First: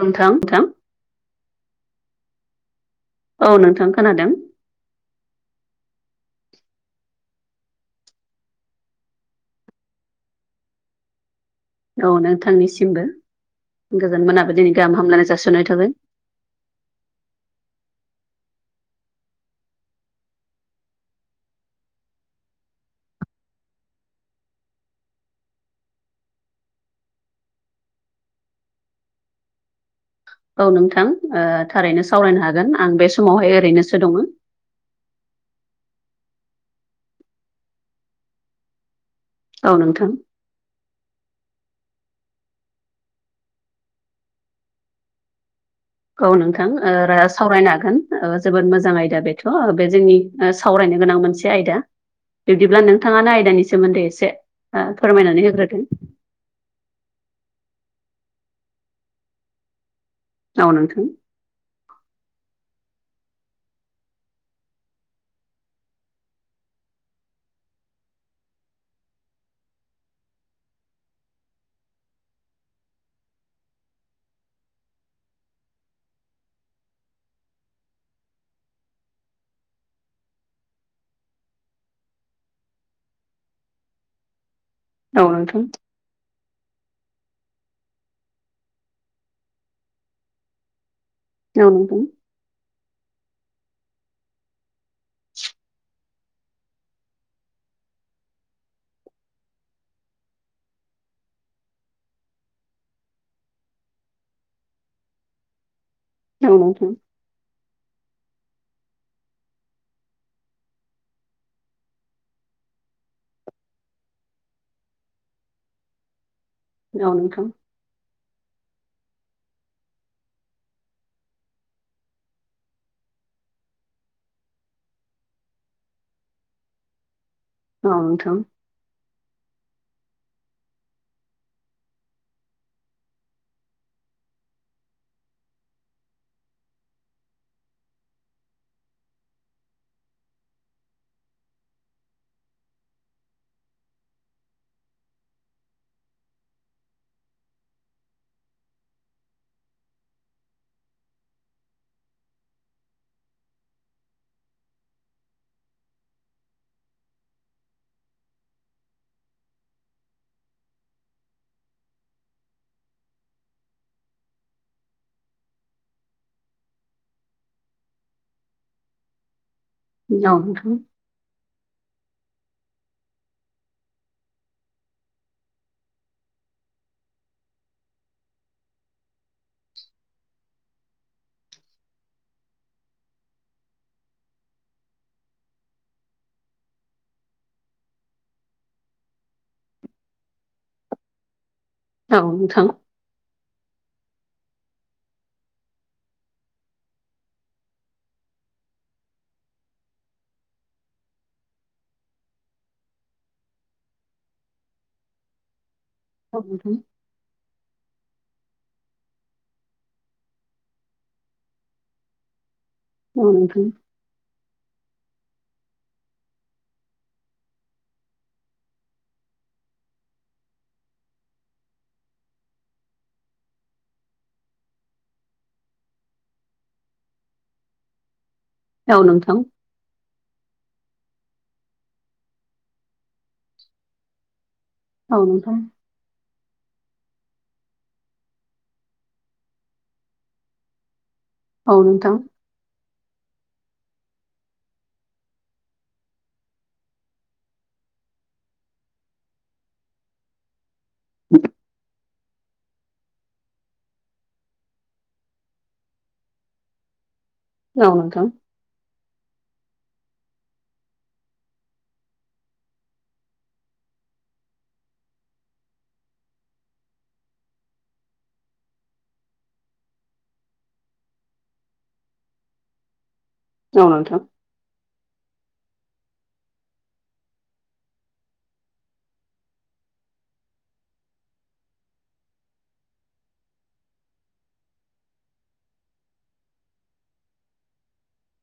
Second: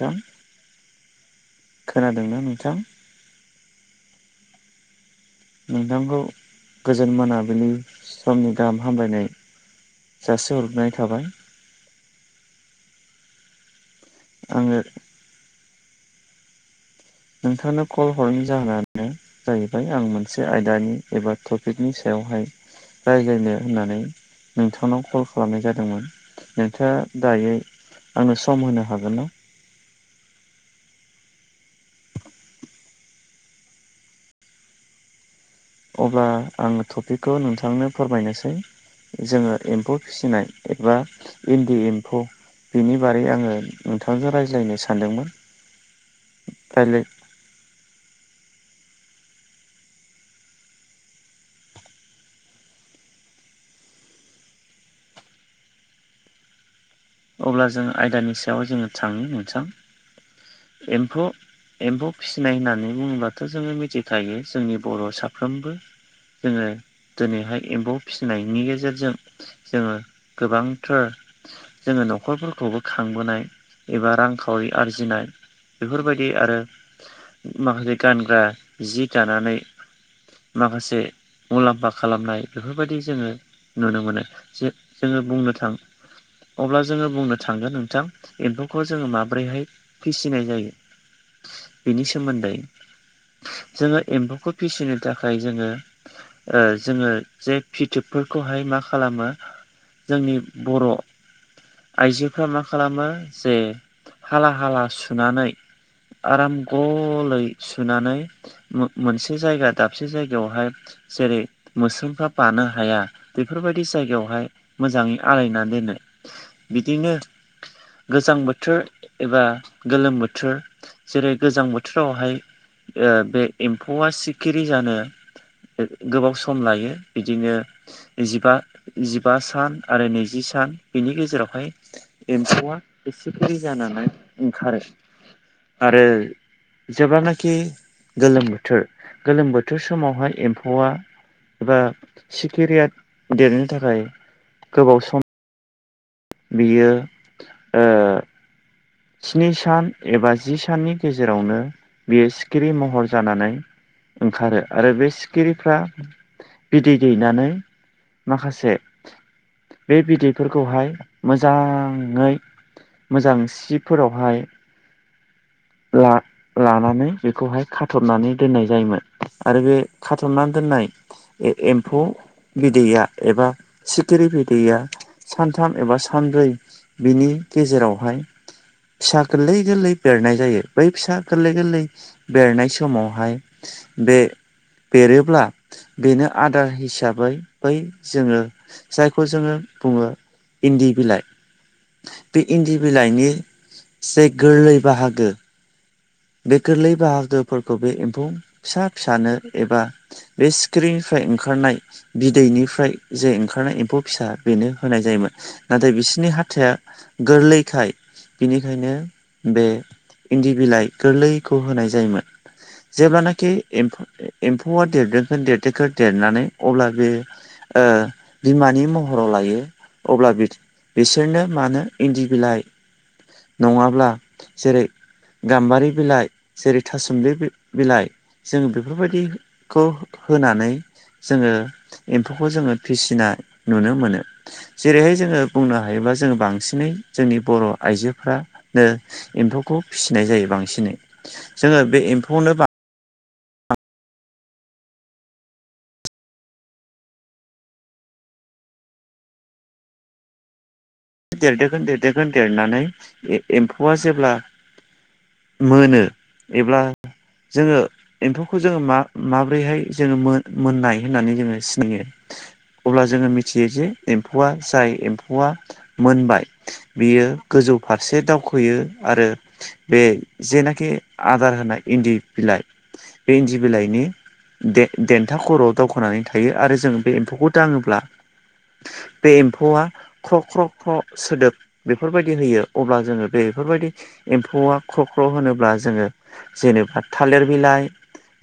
नोंथां नोंथां [unintelligible] खोनादों ना नोंथां औ नोंथां खोनादों नोंथांखौ गोजोन मोनाबिलि समनि गाहाम हामलायनाय जासिहरनाय थाबाय औ नोंथांनिसिमबो गोजोन मोनाबिलिनि आङो गाहाम हामलायनाय जासिहरनाय थाबाय नोंथांनो कल हरनायनि जाहोनानो जाहैबाय आं मोनसे आयदानि एबा टपिकनि सायावहाय रायज्लायनो होननानै नोंथांनाव कल खालामनाय जादोंमोन नोंथाङा दायो आंनो सम होनो हागोन ना? औ नोंथां थारैनो सावरायनो हागोन आं बे समावहाय ओरैनोसो दङ। अब्ला आं टपिकखौ नोंथांनो फोरमायनोसै जोङो औ एम्फौ नोंथां फिसिनाय एबा इन्दि एम्फौ बेनि बागै आङो नोंथांजों रायज्लायनो सानदोंमोन औ नोंथां रायज्लाय राज [unintelligible] सावरायनो हागोन जोबोद मोजां आयदा बेथ' बे जोंनि सावरायनो गोनां मोनसे आयदा बिदिब्ला नोंथाङानो आयदानि सोमोन्दै एसे फोरमायनानै होग्रोदों अब्ला जो आयदानि सायाव जोङो थाङो मोनथाम औ नोंथां एम्फौ एम्फौ फिसिनाय होननानै बुङोब्लाथ' जोङो मिथिखायो जोंनि बर' साफ्रोमबो जोङो दिनैहाय एम्फौ फिसिनायनि गेजेरजों जोङो गोबांथार जोङो न'खरफोरखौबो खांबोनाय एबा रांखावरि आरजिनाय बेफोरबायदि आरो माखासे गानग्रा जि दानानै माखासे मुलाम्फा खालामनाय बेफोरबायदि जोङो नुनो मोनो जे जोङो औ बुंनो नोंथां थां [unintelligible] अब्ला जोङो बुंनो थांगोन नोंथां एम्फौखौ जोङो माबोरैहाय फिसिनाय जायो औ नोंथां बेनि सोमोन्दै जोङो एम्फौखौ फिसिनो थाखाय जोङो जोङो जे फिथोबफोरखौहाय मा खालामो जोंनि बर' आइजोफ्रा मा खालामो जे हाला हाला सुनानै औ आराम नोंथां गलै सोनानै मोनसे जायगा दाबसे जायगायावहाय जेरै मोसरोमफ्रा बानो हाया बेफोरबायदि जायगायावहाय मोजाङै आलायनानै दोनो बिदिनो औ नोंथां गोजां बोथोर एबा गोलोम बोथोर जेरै गोजां बोथोरावहाय ओ बे एम्फौआ सिखिरि जानो गोबाव सम लायो बिदिनो औ नोंथां औ जिबा जिबा सान आरो नैजि सान बिनि गेजेरावहाय एम्फौआ सिखिरि जानानै ओंखारो आरो जेब्लानाखि गोलोम बोथोर गोलोम बोथोर समावहाय एम्फौआ एबा सिखिरिया देरनो थाखाय गोबाव सम बियो ओ स्नि सान एबा जि साननि गेजेरावनो बियो सिखिरि महर जानानै ओंखारो आरो बे सिखिरिफ्रा बिदै दैनानै माखासे बे बिदैफोरखौहाय मोजाङै मोजां सि फोरावहाय ला लानानै बेखौहाय खाथ'बनानै दोननाय जायोमोन आरो बे खाथ'बनानै नोंथां दोननाय ए एम्फौ बिदैया एबा सिखिरि बिदैया सानथाम एबा सानब्रै बिनि गेजेरावहाय फिसा गोललै गोललै बेरनाय जायो बै फिसा गोललै गोललै बेरनाय समावहाय बे बेरोब्ला बेनो आदार हिसाबै बै जोङो जायखौ जोङो बुङो इन्दि बिलाइ औ नोंथां औ बै नोंथां इन्दि बिलाइनि से गोरलै बाहागो बे गोरलै बाहागोफोरखौ बे एम्फौ फिसा फिसानो एबा बे सिखिरिनिफ्राय ओंखारनाय बिदैनिफ्राय जे ओंखारनाय एम्फौ फिसा बेनो होनाय जायोमोन नाथाय बिस बिसोरनि औ हाथाया गोरलैखाय बिनिखायनो बे इन्दि बिलाइ गोरलैखौ होनाय जायोमोन जेब्लानाखि नोंथां एम्फौ एम्फौआ देरदोखो देरदोखो देरनानै अब्ला बे ओ बिमानि महराव लायो अब्ला बि बिसोरनो मानो इन्दि बिलाइ नङाब्ला जेरै गामबारि बिलाइ जेरै थासुमलि बि बिलाइ जों औ बेफोरबायदि नोंथां खौ होनानै जोङो एमफौखौ जोङो फिसिनाय नुनो मोनो जेरैहाय औ जोङो नोंथां बुंनो हायोबा जोङो बांसिनै जोंनि बर' आइजोफ्रा नो एमफौखौ फिसिनाय जायो बांसिनै औ जोङो बे नोंथां एमफौनो देरदोखोन देरदोखोन देरनानै एमफौआ जेब्ला मोनो एब्ला जोङो औ नोंथां एमफौ खौ जोङो मा माब्रैहाय जोङो मोन मोननाय होननानै जोङो सिनायो अब्ला जोङो मिथियो जे एमफौआ जाय एमफौआ मोनबाय बियो गोजौ फारसे दावखोयो आरो बे जेनाखि आदार होनाय इनदि बिलाइ बे इनदि औ बिलाइनि नोंथां दे देनथा खर'आव दावखोनानै थायो आरो जों बे एमफौखौ दाङोब्ला बे एमफौआ ख्र' ख्र' ख सोदोब बेफोरबायदि होयो अब्ला जोङो बेफोरबायदि एमफौआ ख्र' ख्र' होनोब्ला जोङो जेनेबा थालिर बिलाइ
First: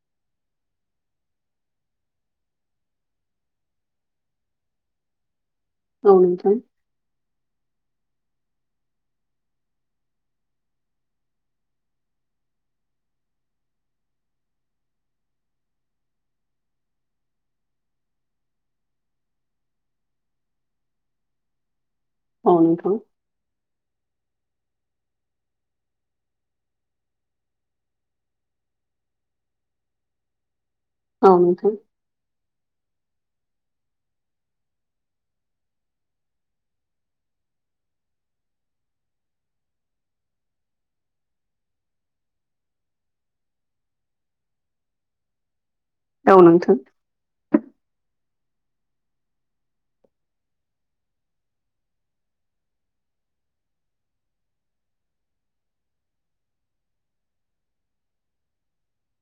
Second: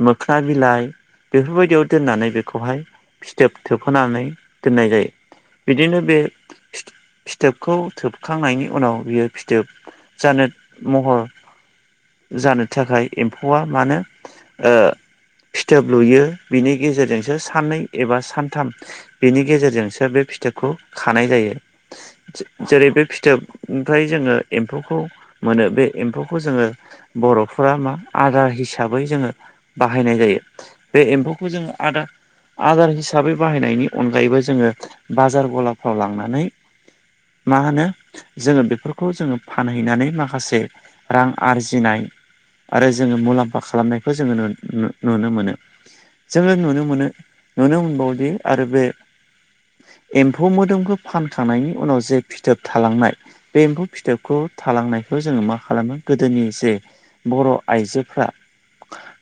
मोखोना बिलाइ बेफोरबायदियाव दोननानै बेखौहाय फिथोब थोबहोनानै दोननाय जायो बिदिनो औ बे नोंथां फिथोबखौ थोबखांनायनि उनाव बियो फिथोब जानो महर जानो थाखाय एमफौआ मानो ओ फिथोब लुयो बिनि गेजेरजोंसो साननै एबा सानथाम बेनि गेजेरजोंसो बे फिथोबखौ खानाय जायो औ जेरै नोंथां बे फिथोबनिफ्राय जोङो एमफौखौ मोनो बे एमफौखौ जोङो बर'फोरा मा आदार हिसाबै जोङो बाहायनाय जायो बे औ एमफौखौ नोंथां जोङो आदार आदार हिसाबै बाहायनायनि अनगायैबो जोङो बाजार गलाफ्राव लांनानै मा होनो जोङो बेफोरखौ जोङो फानहैनानै माखासे रां आरजिनाय आरो जोङो मुलामफा खालामनायखौ जोङो नुनो मोनो औ जोङो नोंथां नुनो मोनो नुनो मोनबावदि आरो बे एमफौ मोदोमखौ फान खांनायनि उनाव जे फिथोब थालांनाय बे एमफौ फिथोबखौ थालांनायखौ जोङो मा खालामो गोदोनि जे बर' आइजोफ्रा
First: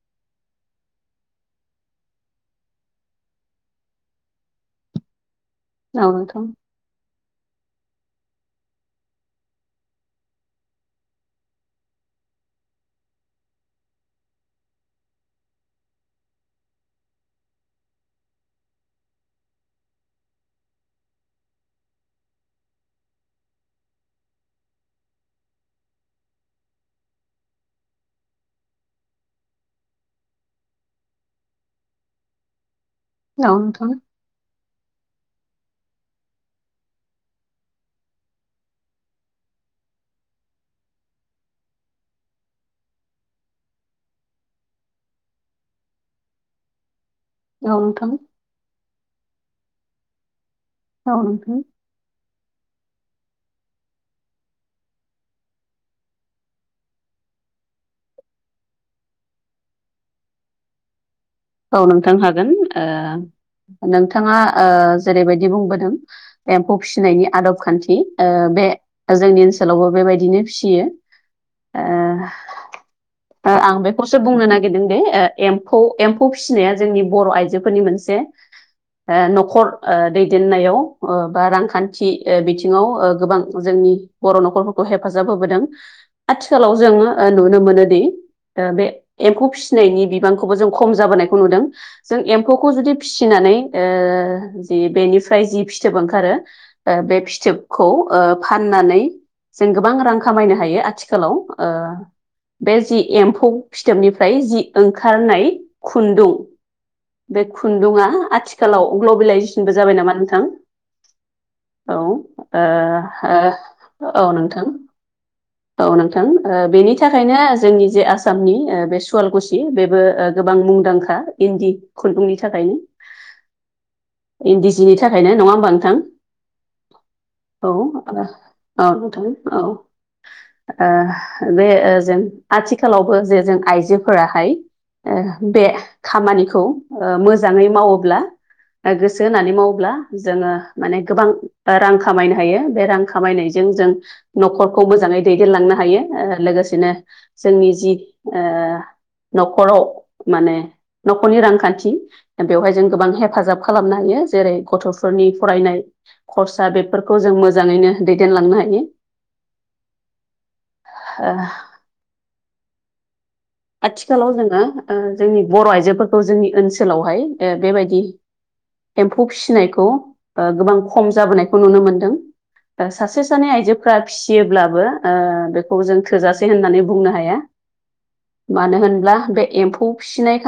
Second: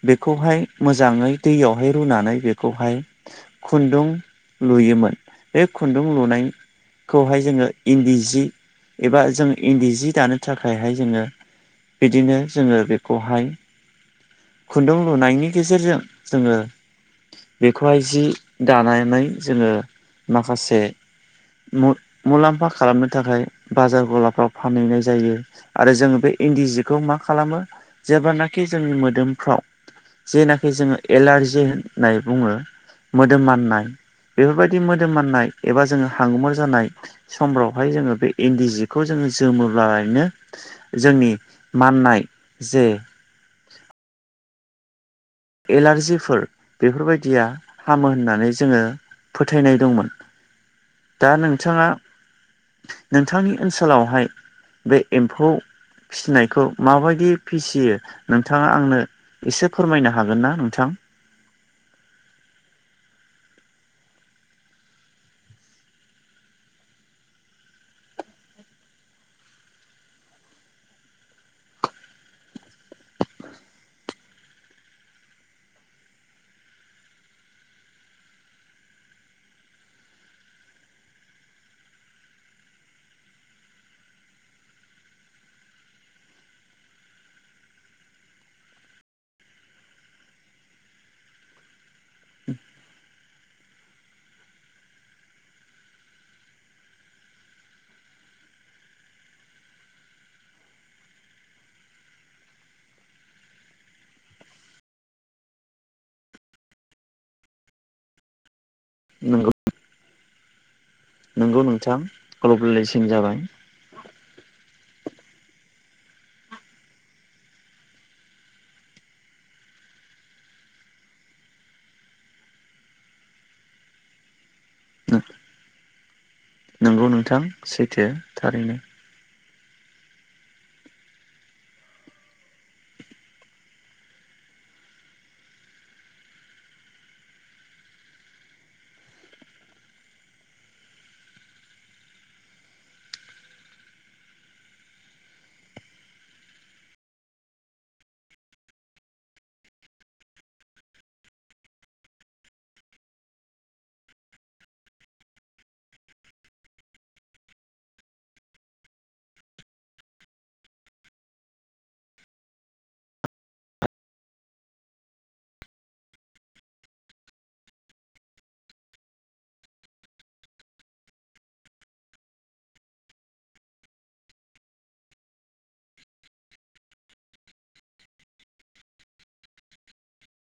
बेखौहाय मोजाङै दैयावहाय रुनानै बेखौहाय खुनदु लुयोमोन बे खुनदु औ नोंथां लुनाय खौहाय जोङो इनदि जि एबा जों इनदि जि दानो थाखायहाय जोङो बिदिनो जोङो बेखौहाय खुनदुं लुनायनि गेजेरजों जोङो बेखौहाय जि दानानै जोङो माखासे मुलामफा खालामनो थाखाय बाजार गलाफ्राव फानहैनाय जायो आरो जोङो बे इनदि जिखौ मा खालामो जेब्लानाखि जोंनि मोदोम फाव जेनाखि जोङो एलारजि होननाय बुङो औ मोदोमाननाय नोंथां बेफोरबायदि मोदोम माननाय एबा जोङो हांगुमुर जानाय समफ्रावहाय जोङो बे इनदि जिखौ जोङो जोमोब्लानो जोंनि माननाय जे एलार्जिफोर बेफोरबायदिया औ हामो नोंथां होननानै जोङो फोथायनाय दंमोन औ दा नोंथां नोंथाङा नोंथांनि ओनसोलावहाय बे एमफौ फिसिनायखौ माबायदि फिसियो नोंथाङा आंनो एसे फोरमायनो हागोन ना नोंथां औ नोंथां हागोन ओ नोंथाङा ओ जेरैबायदि बुंबोदों एमफौ फिसिनायनि आदब खानथि बे जोंनि ओनसोलावबो बेबायदिनो फियो ओ आं बेखौसो बुंनो नागिरदों दे एमम खौ फिसिनाया जोंनि बर' आइजोफोरनि मोनसे नखर दैदेननायाव बा रांखान्थि बिथिङाव गोबां जोंनि बर' नखरफोरखौ हेफाजाब होबोदों आथिखालाव जों नुनो मोनोदि बे एम्फौ फिसिनायनि बिबांखौबो जों खम जाबोनायखौ नुदों जों एम्फौखौ जुदि फिसिनानै जि बेनिफ्राय जि फिथबो ओंखारो ओ बे फिथोबखौ फाननानै जों गोबां रां खामायनो हायो आथिखालाव बे जि एम्फौ फिथोबनिफ्राय जि ओंखारनाय खुन्दुं बे खुन्दुङा आथिखालाव नंगौ ग्लबेलाइजेन सिनबो जाबाय नामा नोंथां नंगौ औ नोंथां ग्लबेलाइजेसन जाबाय औ नोंथां [inaudible] औ नोंथां बेनि थाखायनो जोंनि जे आसामनि बे सुवालगुसि बेबो गोबां मुंदांखा इन्दि खुन्दुंनि थाखायनो इन्दि जिनि थाखायनो नङा होमबा नोंथां नंगौ नोंथां औ सैथो थारैनो आ औ नोंथां औ ओ बे जों आथिखालावबो जे जों आइजोफोराहाय ओ बे खामानिखौ ओ मोजाङै मावोब्ला गोसो होनानै मावोब्ला जोङो माने गोबां रां खामायनो हायो बे रां खामायनायजों जों न'खरखौ मोजाङै दैदेनलांनो हायो लोगोसेनो जोंनि जि ओ न'खराव माने न'खरनि रांखान्थि बेवहाय जों गोबां हेफाजाब खालामनो हायो जेरै गथ'फोरनि फरायनाय खरसा बेफोरखौ जों मोजाङैनो दैदेनलांनो हायो [inaudible] ओ आथिखालाव जोङो जोंनि बर' आइजोफोरखौ जोंनि ओनसोलावहाय बेबायदि एम्फौ फिसिनायखौ गोबां खम जाबोनायखौ नुनो मोनदों सासे सानै आइजोफोरा फिसियोब्लाबो बेखौ जों थोजासे होननानै बुंनो हाया मानो होनब्ला बे एम्फौ फिसिनाय